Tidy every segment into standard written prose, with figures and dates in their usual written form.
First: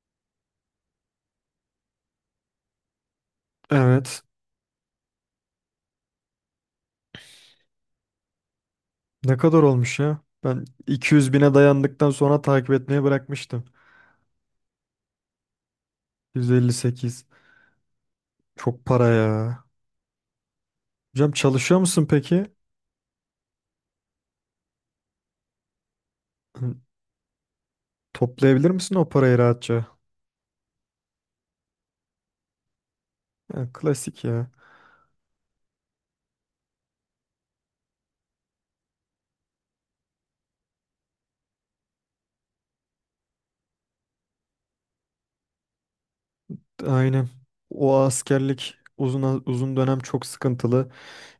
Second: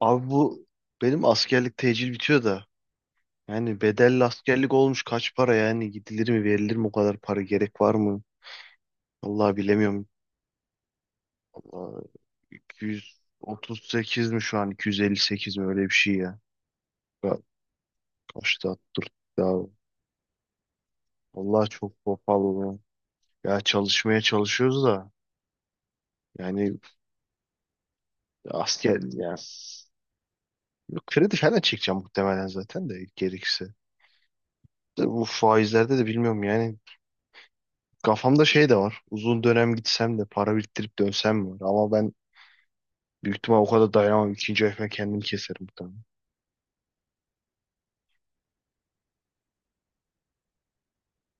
Abi bu benim askerlik tecil bitiyor da yani Evet. bedelli askerlik olmuş kaç para yani gidilir mi verilir mi o kadar para gerek var mı? Ne Vallahi kadar olmuş bilemiyorum. ya? Ben 200 bine Vallahi dayandıktan sonra takip etmeye bırakmıştım. 238 mi şu an 258 mi öyle bir şey ya. 158. Ya kaçtı Çok dur para ya. ya. Hocam Vallahi çalışıyor çok musun peki? pahalı. Ya Ya çalışmaya çalışıyoruz da Hı, yani toplayabilir misin asker o ya parayı rahatça? kredi falan çekeceğim muhtemelen zaten de Ya, gerekirse. klasik ya. Bu faizlerde de bilmiyorum yani. Kafamda şey de var. Uzun dönem gitsem de para biriktirip dönsem mi var? Ama ben büyük ihtimal o kadar dayanamam. İkinci ayıma kendim keserim muhtemelen. Aynen. O askerlik uzun dönem çok sıkıntılı.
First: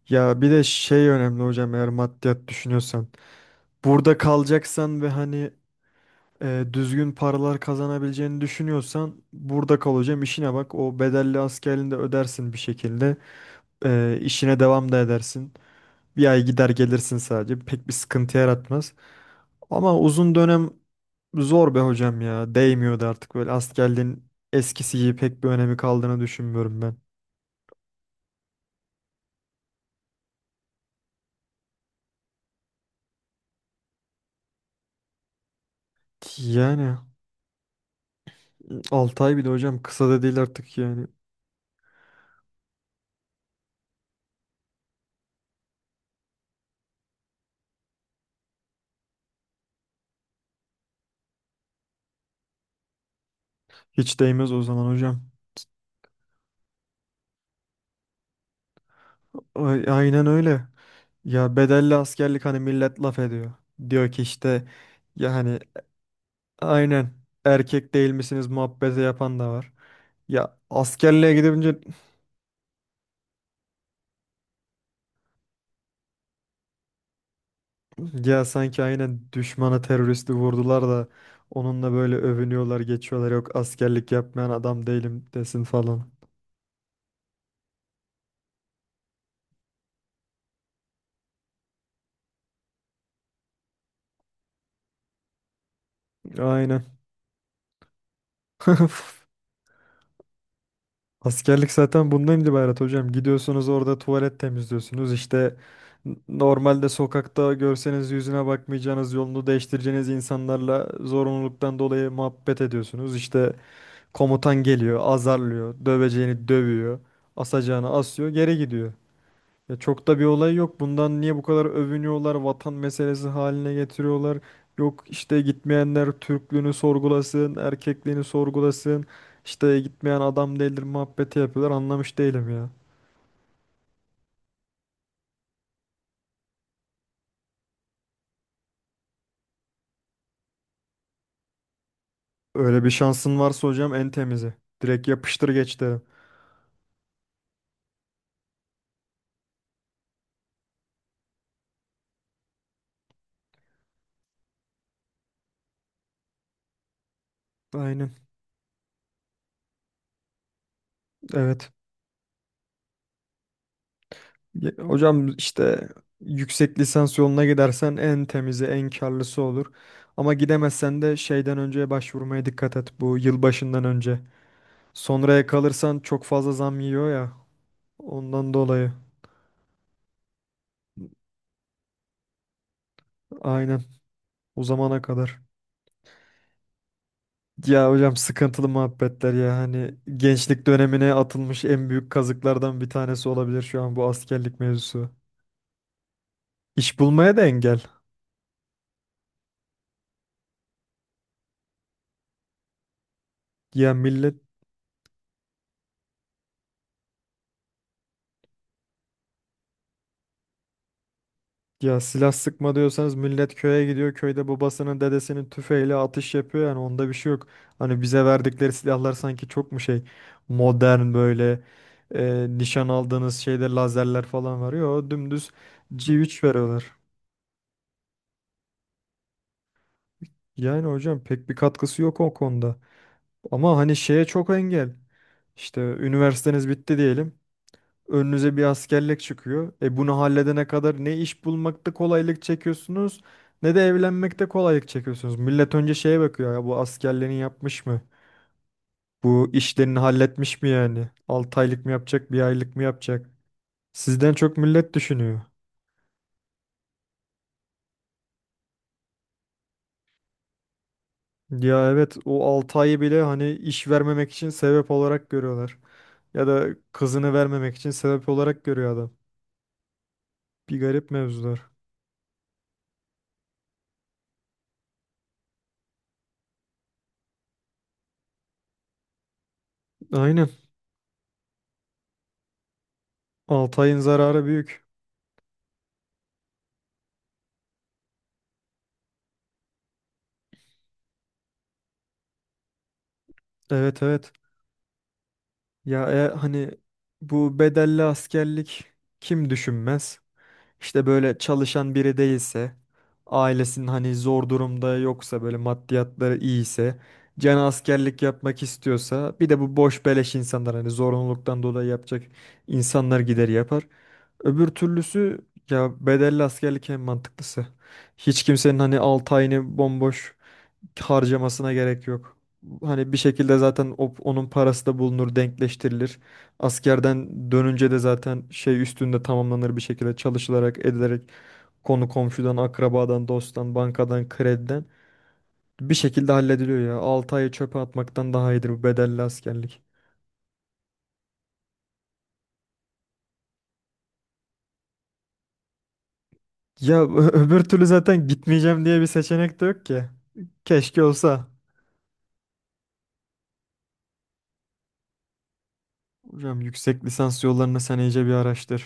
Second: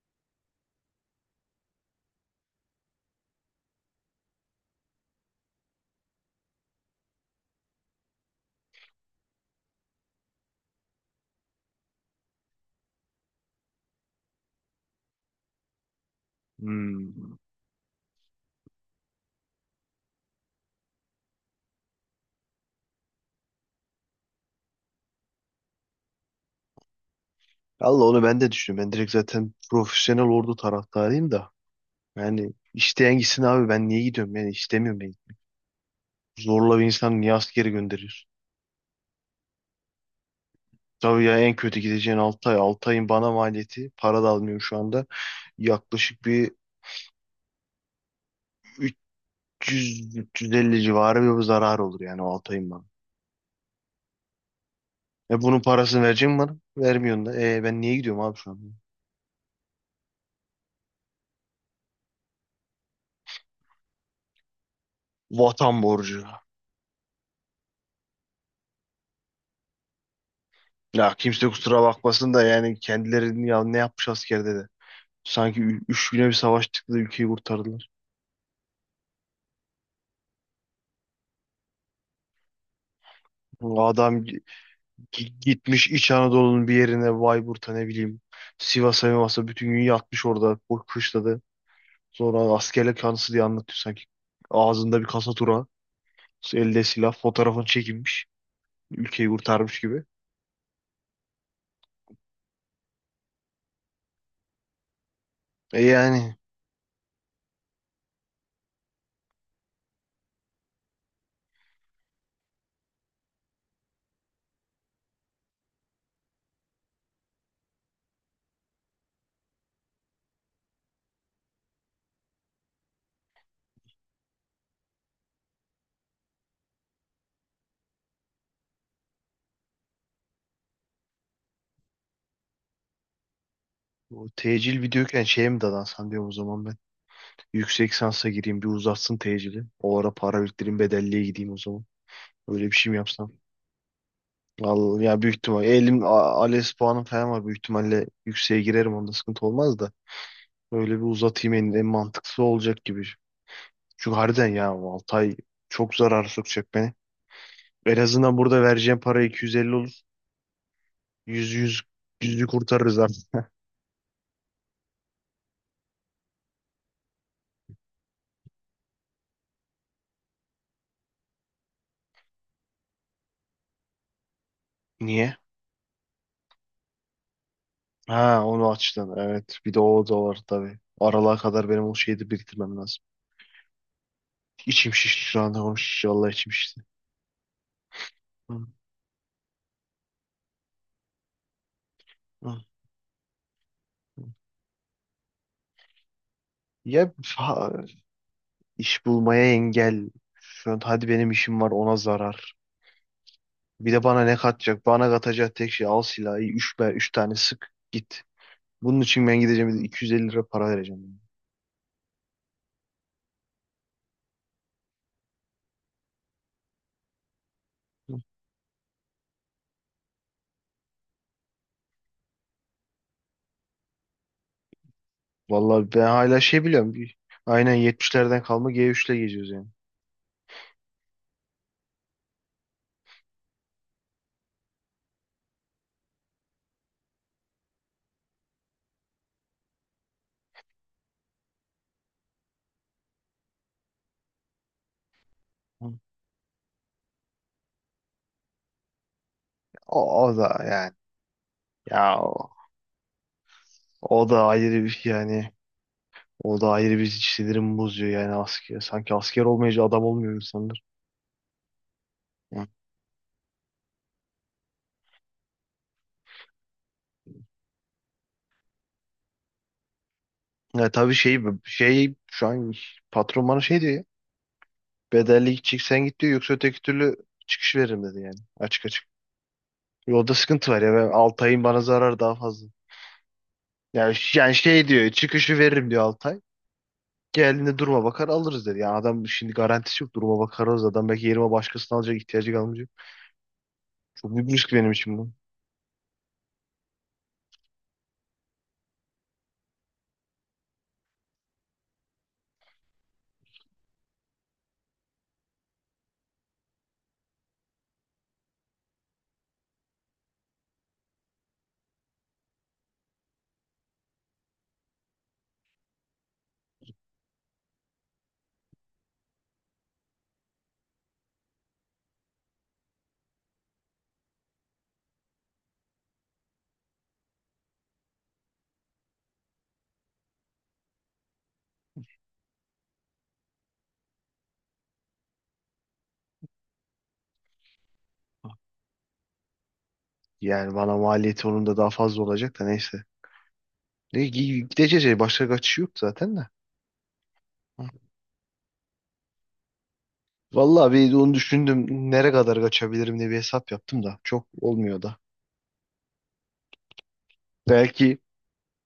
Ya bir de şey önemli hocam eğer maddiyat düşünüyorsan. Burada kalacaksan ve hani düzgün paralar kazanabileceğini düşünüyorsan burada kal hocam işine bak. O bedelli askerliğini de ödersin bir şekilde. İşine devam da edersin. Bir ay gider gelirsin Hmm. sadece. Pek bir sıkıntı yaratmaz. Ama uzun dönem zor be hocam ya. Değmiyordu artık böyle askerliğin eskisi gibi pek bir önemi kaldığını düşünmüyorum ben. Allah onu ben de düşünüyorum. Ben direkt zaten profesyonel ordu taraftarıyım da. Yani isteyen gitsin abi ben niye gidiyorum? Yani istemiyorum ben. Zorla bir Yani insan niye askere gönderiyorsun? 6 ay bir de hocam kısa da değil artık yani. Tabii ya en kötü gideceğin 6 ay. 6 ayın bana maliyeti. Para da almıyorum şu anda. Yaklaşık bir 300-350 civarı bir zarar olur yani o 6 ayın bana. Hiç değmez o zaman hocam. E bunun parasını verecek mi bana? Vermiyorsun da. E ben niye gidiyorum abi şu an? Aynen öyle. Ya bedelli askerlik hani millet laf ediyor. Diyor ki işte ya hani Vatan borcu. aynen erkek değil misiniz muhabbeti yapan da var. Ya Ya askerliğe kimse gidince kusura bakmasın da yani kendilerini ya ne yapmış askerde de. Sanki 3 güne bir savaştık da ülkeyi kurtardılar. ya sanki aynen düşmana teröristi vurdular da onunla böyle övünüyorlar geçiyorlar, yok askerlik Adam yapmayan adam değilim desin gitmiş falan. İç Anadolu'nun bir yerine Bayburt'a ne bileyim Sivas'a Mivas'a bütün gün yatmış orada bu kışladı. Sonra askerlik anısı diye anlatıyor sanki. Ağzında bir kasa tura, elde Aynen. silah, fotoğrafını çekilmiş. Ülkeyi kurtarmış gibi. Askerlik zaten bundan ibaret hocam. Gidiyorsunuz orada tuvalet temizliyorsunuz. İşte E yani. normalde sokakta görseniz yüzüne bakmayacağınız, yolunu değiştireceğiniz insanlarla zorunluluktan dolayı muhabbet ediyorsunuz. İşte komutan geliyor, azarlıyor, döveceğini dövüyor, asacağını asıyor, geri gidiyor. Ya çok da bir olay yok. Bundan niye bu kadar övünüyorlar? Vatan meselesi haline getiriyorlar. Yok işte gitmeyenler Türklüğünü sorgulasın, erkekliğini sorgulasın. İşte gitmeyen adam değildir muhabbeti yapıyorlar. Anlamış değilim ya. Bu tecil videoyken şeye mi dadansan diyorum o zaman ben. Yüksek sansa gireyim bir uzatsın tecili. O ara para biriktireyim bedelliye gideyim o zaman. Öyle bir Öyle bir şey mi yapsam? şansın varsa hocam en temizi. Vallahi Direkt ya büyük yapıştır ihtimal geç derim. elim ALES puanım falan var. Büyük ihtimalle yükseğe girerim onda sıkıntı olmaz da. Öyle bir uzatayım en mantıklısı olacak gibi. Çünkü harbiden ya 6 ay çok zarar sokacak beni. En Aynen. azından burada vereceğim para 250 olur. 100 Evet. 100 yüzü kurtarırız artık. Hocam işte yüksek lisans yoluna gidersen en temizi, en karlısı olur. Ama gidemezsen de şeyden önce başvurmaya dikkat et. Bu yılbaşından önce. Niye? Sonraya kalırsan çok fazla zam yiyor ya. Ha Ondan onu dolayı. açtın. Evet. Bir de o da var tabii. Aralığa kadar benim o şeyi de biriktirmem lazım. Aynen. O İçim zamana şişti şu kadar. anda konuşunca. Vallahi içim şişti. Ya hocam Hı, sıkıntılı muhabbetler ya. Hani gençlik dönemine atılmış en büyük hı, kazıklardan bir tanesi olabilir şu an bu hı. askerlik mevzusu. İş Ya bulmaya da ha, engel. iş bulmaya engel. Şu an hadi benim işim var ona zarar. Bir Ya de bana ne millet. katacak? Bana katacak tek şey al silahı. Üç, be, üç tane sık git. Bunun için ben gideceğim bir de 250 lira para vereceğim. Ya silah sıkma diyorsanız millet köye gidiyor. Köyde babasının dedesinin tüfeğiyle atış yapıyor yani onda bir şey yok. Hani Hı. bize verdikleri silahlar sanki çok mu şey modern, böyle nişan aldığınız şeyde lazerler falan var. Yo dümdüz Vallahi ben c hala üç şey veriyorlar. biliyorum. Bir, aynen 70'lerden kalma G3'le geziyoruz yani. Yani hocam pek bir katkısı yok o konuda. Ama hani şeye çok engel. İşte üniversiteniz bitti diyelim. Önünüze bir askerlik çıkıyor. E bunu halledene kadar ne iş bulmakta kolaylık çekiyorsunuz ne de evlenmekte kolaylık çekiyorsunuz. Millet önce Hı. şeye bakıyor ya, bu askerliğini yapmış mı? Bu işlerini O, o halletmiş da mi yani. yani? 6 aylık mı Ya yapacak, bir aylık mı yapacak? O Sizden da çok ayrı millet bir düşünüyor. yani. O da ayrı bir sinirimi bozuyor yani asker. Sanki asker olmayınca adam olmuyor insanlar. Ya evet o Hı. 6 ayı bile hani iş vermemek için sebep olarak görüyorlar. Ya da kızını vermemek için sebep olarak görüyor adam. Bir Ya garip tabii mevzular. Şu an patron bana şey diyor ya. Bedelli gidecek sen git diyor yoksa öteki türlü çıkış veririm dedi yani. Açık açık. Yolda Aynen. sıkıntı var ya ben Altay'ın bana zararı daha fazla. 6 ayın Yani, ş- zararı yani büyük. şey diyor çıkışı veririm diyor Altay. Geldiğinde duruma bakar alırız dedi. Yani adam şimdi garantisi yok duruma bakar alırız. Adam belki yerime başkasını alacak ihtiyacı kalmayacak. Evet, evet. Çok büyük risk benim için bu. Ya hani bu bedelli askerlik kim düşünmez? İşte böyle çalışan biri değilse, ailesinin hani zor durumda yoksa, böyle maddiyatları iyiyse, canı askerlik yapmak istiyorsa, bir de bu boş beleş insanlar hani zorunluluktan dolayı yapacak insanlar gider yapar. Öbür türlüsü, ya bedelli askerlik en mantıklısı. Hiç kimsenin hani 6 ayını bomboş harcamasına gerek yok. Hani bir şekilde zaten onun parası da bulunur, denkleştirilir. Askerden dönünce de zaten şey üstünde tamamlanır bir şekilde çalışılarak, edilerek konu komşudan, akrabadan, dosttan, bankadan, krediden bir şekilde hallediliyor ya. 6 ayı çöpe atmaktan daha iyidir bu bedelli askerlik. Yani bana maliyeti onun da daha fazla olacak da neyse. Ne, gideceğiz ya başka kaçış yok zaten de. Ya öbür türlü Hı. zaten gitmeyeceğim diye bir seçenek de yok ki. Vallahi Keşke bir de onu olsa. düşündüm. Nereye kadar kaçabilirim diye bir hesap yaptım da. Çok olmuyor da. Hocam yüksek lisans yollarını sen Belki iyice bir araştır.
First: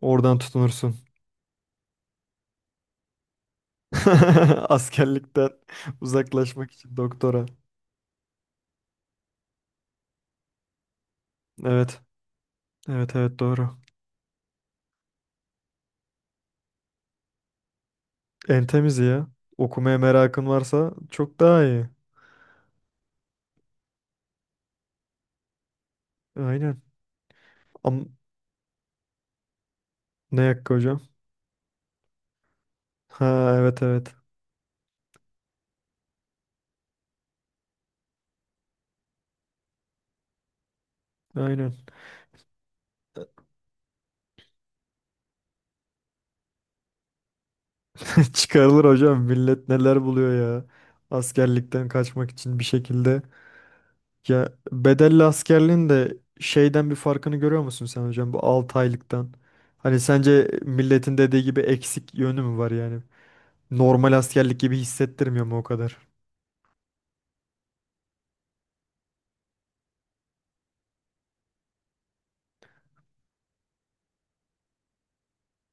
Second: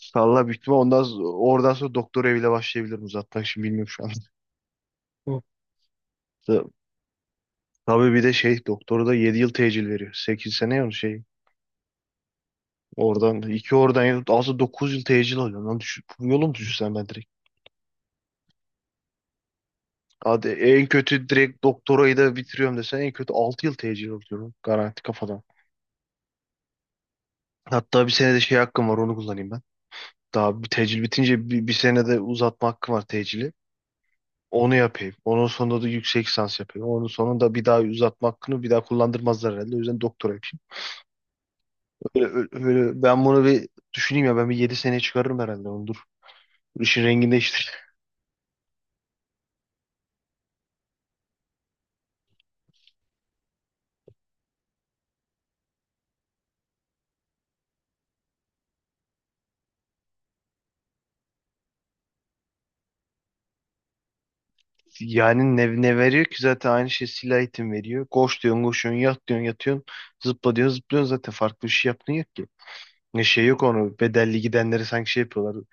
Oradan salla büyük ihtimal tutunursun. ondan oradan sonra doktor eviyle başlayabilirim uzatmak için bilmiyorum şu an. Hı. Askerlikten Ta- uzaklaşmak için doktora. Tabii bir de şey doktoru da 7 yıl tecil veriyor. 8 sene ya şey. Evet. Evet, evet, Oradan 2 doğru. oradan aslında 9 yıl tecil alıyor. Lan düşün, yolum düşürsen ben. En temizi ya. Okumaya merakın Hadi en varsa kötü çok daha direkt iyi. doktorayı da bitiriyorum desen en kötü 6 yıl tecil alıyorum garanti kafadan. Aynen. Hatta bir Am senede şey hakkım var onu kullanayım ben. Ne Daha bir yakka tecil hocam? bitince bir senede uzatma hakkım var tecili. Ha, evet, evet. Onu yapayım. Onun sonunda da yüksek lisans yapayım. Onun sonunda bir daha uzatma hakkını bir daha kullandırmazlar herhalde. O yüzden doktora yapayım. Aynen. Ben bunu bir düşüneyim ya ben bir 7 seneye çıkarırım herhalde onu dur. İşin rengini değiştir. Çıkarılır hocam. Millet neler buluyor ya. Askerlikten kaçmak için bir şekilde. Ya bedelli askerliğin de şeyden bir farkını görüyor musun sen hocam? Bu 6 aylıktan. Hani sence milletin dediği gibi eksik yönü mü var yani? Normal askerlik gibi hissettirmiyor Yani mu o ne kadar? veriyor ki zaten aynı şey silah eğitim veriyor. Koş diyorsun koşuyorsun yat diyorsun yatıyorsun zıpla diyorsun zıplıyorsun zaten farklı bir şey yaptığın yok ki. Ne şey yok onu bedelli gidenleri sanki şey yapıyorlar.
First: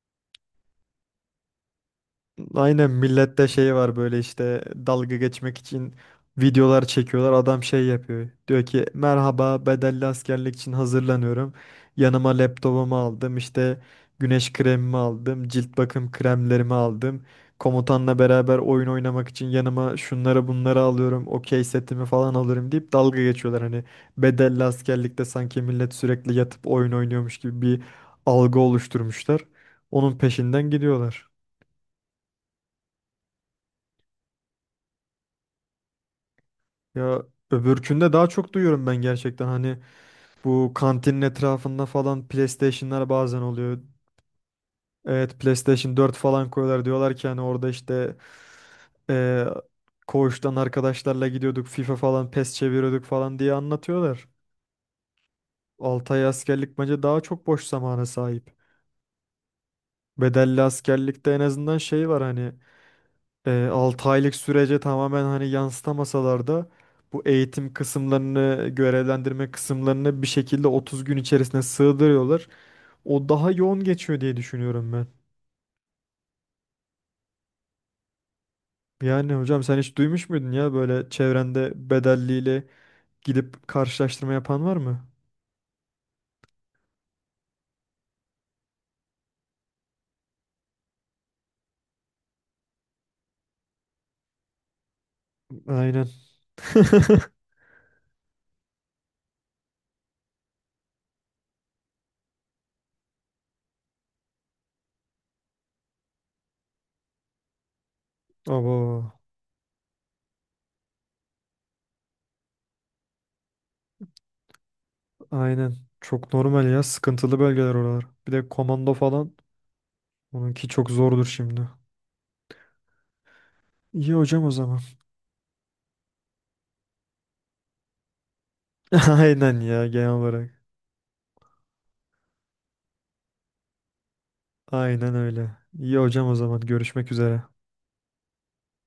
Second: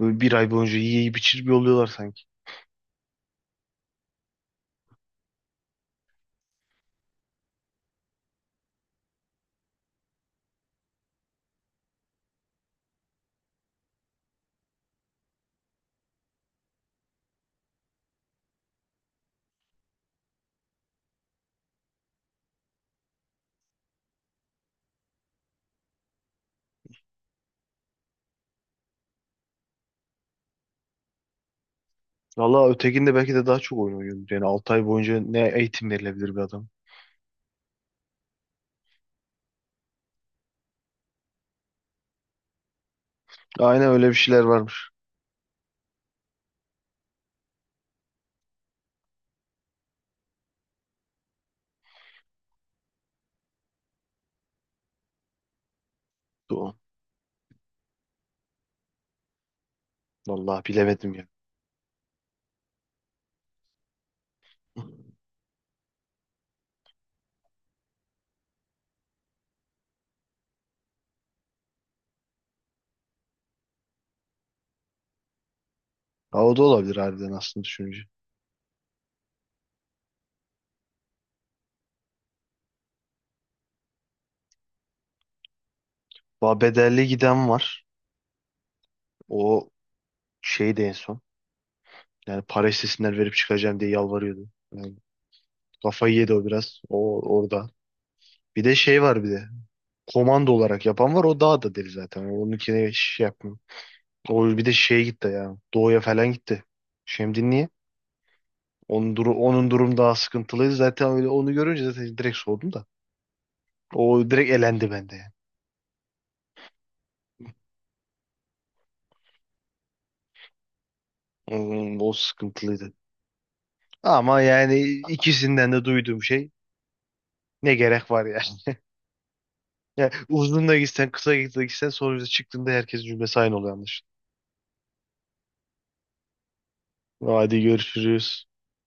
Böyle bir ay boyunca yiyip içir bir oluyorlar sanki. Aynen, millette şey var, böyle işte dalga geçmek için videolar çekiyorlar. Adam şey yapıyor. Diyor ki merhaba, bedelli askerlik için hazırlanıyorum. Yanıma laptopumu aldım, işte güneş kremimi aldım. Cilt bakım kremlerimi aldım. Komutanla beraber oyun oynamak için yanıma şunları bunları alıyorum. Okey setimi falan alırım deyip dalga geçiyorlar. Hani bedelli askerlikte sanki millet sürekli yatıp oyun oynuyormuş gibi bir algı oluşturmuşlar. Onun peşinden gidiyorlar. Valla ötekinde belki de daha çok oyun oynuyordur. Yani 6 ay boyunca ne eğitim verilebilir bir adam. Ya öbürkünde daha çok duyuyorum ben gerçekten, hani bu kantinin etrafında falan PlayStation'lar bazen oluyor. Aynen öyle bir şeyler varmış. Evet, PlayStation 4 falan koyuyorlar, diyorlar ki hani orada işte eee koğuştan arkadaşlarla gidiyorduk, FIFA falan PES çeviriyorduk falan diye anlatıyorlar. 6 ay Doğru. askerlik bence daha çok boş zamana sahip. Bedelli Valla bilemedim ya. askerlikte en azından şey var hani 6 aylık sürece tamamen hani yansıtamasalar da bu eğitim kısımlarını, görevlendirme kısımlarını bir şekilde 30 gün içerisine sığdırıyorlar. O daha yoğun geçiyor diye düşünüyorum ben. Ha, o da olabilir harbiden aslında düşününce. Yani hocam sen hiç duymuş muydun ya böyle çevrende bedelliyle gidip karşılaştırma yapan var mı? Va bedelli giden var. O şey de en son. Yani para istesinler verip çıkacağım diye yalvarıyordu. Yani Aynen. kafayı yedi o biraz. O orada. Bir de şey var bir de. Komando olarak yapan var. O daha da deli zaten. Onunkine şey yapmıyor. O bir de şeye gitti ya. Doğuya falan gitti. Şimdi niye? Abo, Duru, onun durum daha sıkıntılıydı. Zaten öyle onu görünce zaten direkt soğudum da. O direkt elendi bende yani. aynen. Çok normal ya. Sıkıntılı bölgeler oralar. Bir de komando falan. Onunki çok zordur şimdi. O sıkıntılıydı. İyi Ama hocam o zaman. yani ikisinden de duyduğum şey ne gerek var ya. Aynen ya, genel Yani olarak. uzun da gitsen kısa da gitsen sonuçta çıktığında herkes cümlesi aynı oluyor anlaşılan. Aynen öyle. İyi hocam o zaman, görüşmek üzere. Hadi görüşürüz.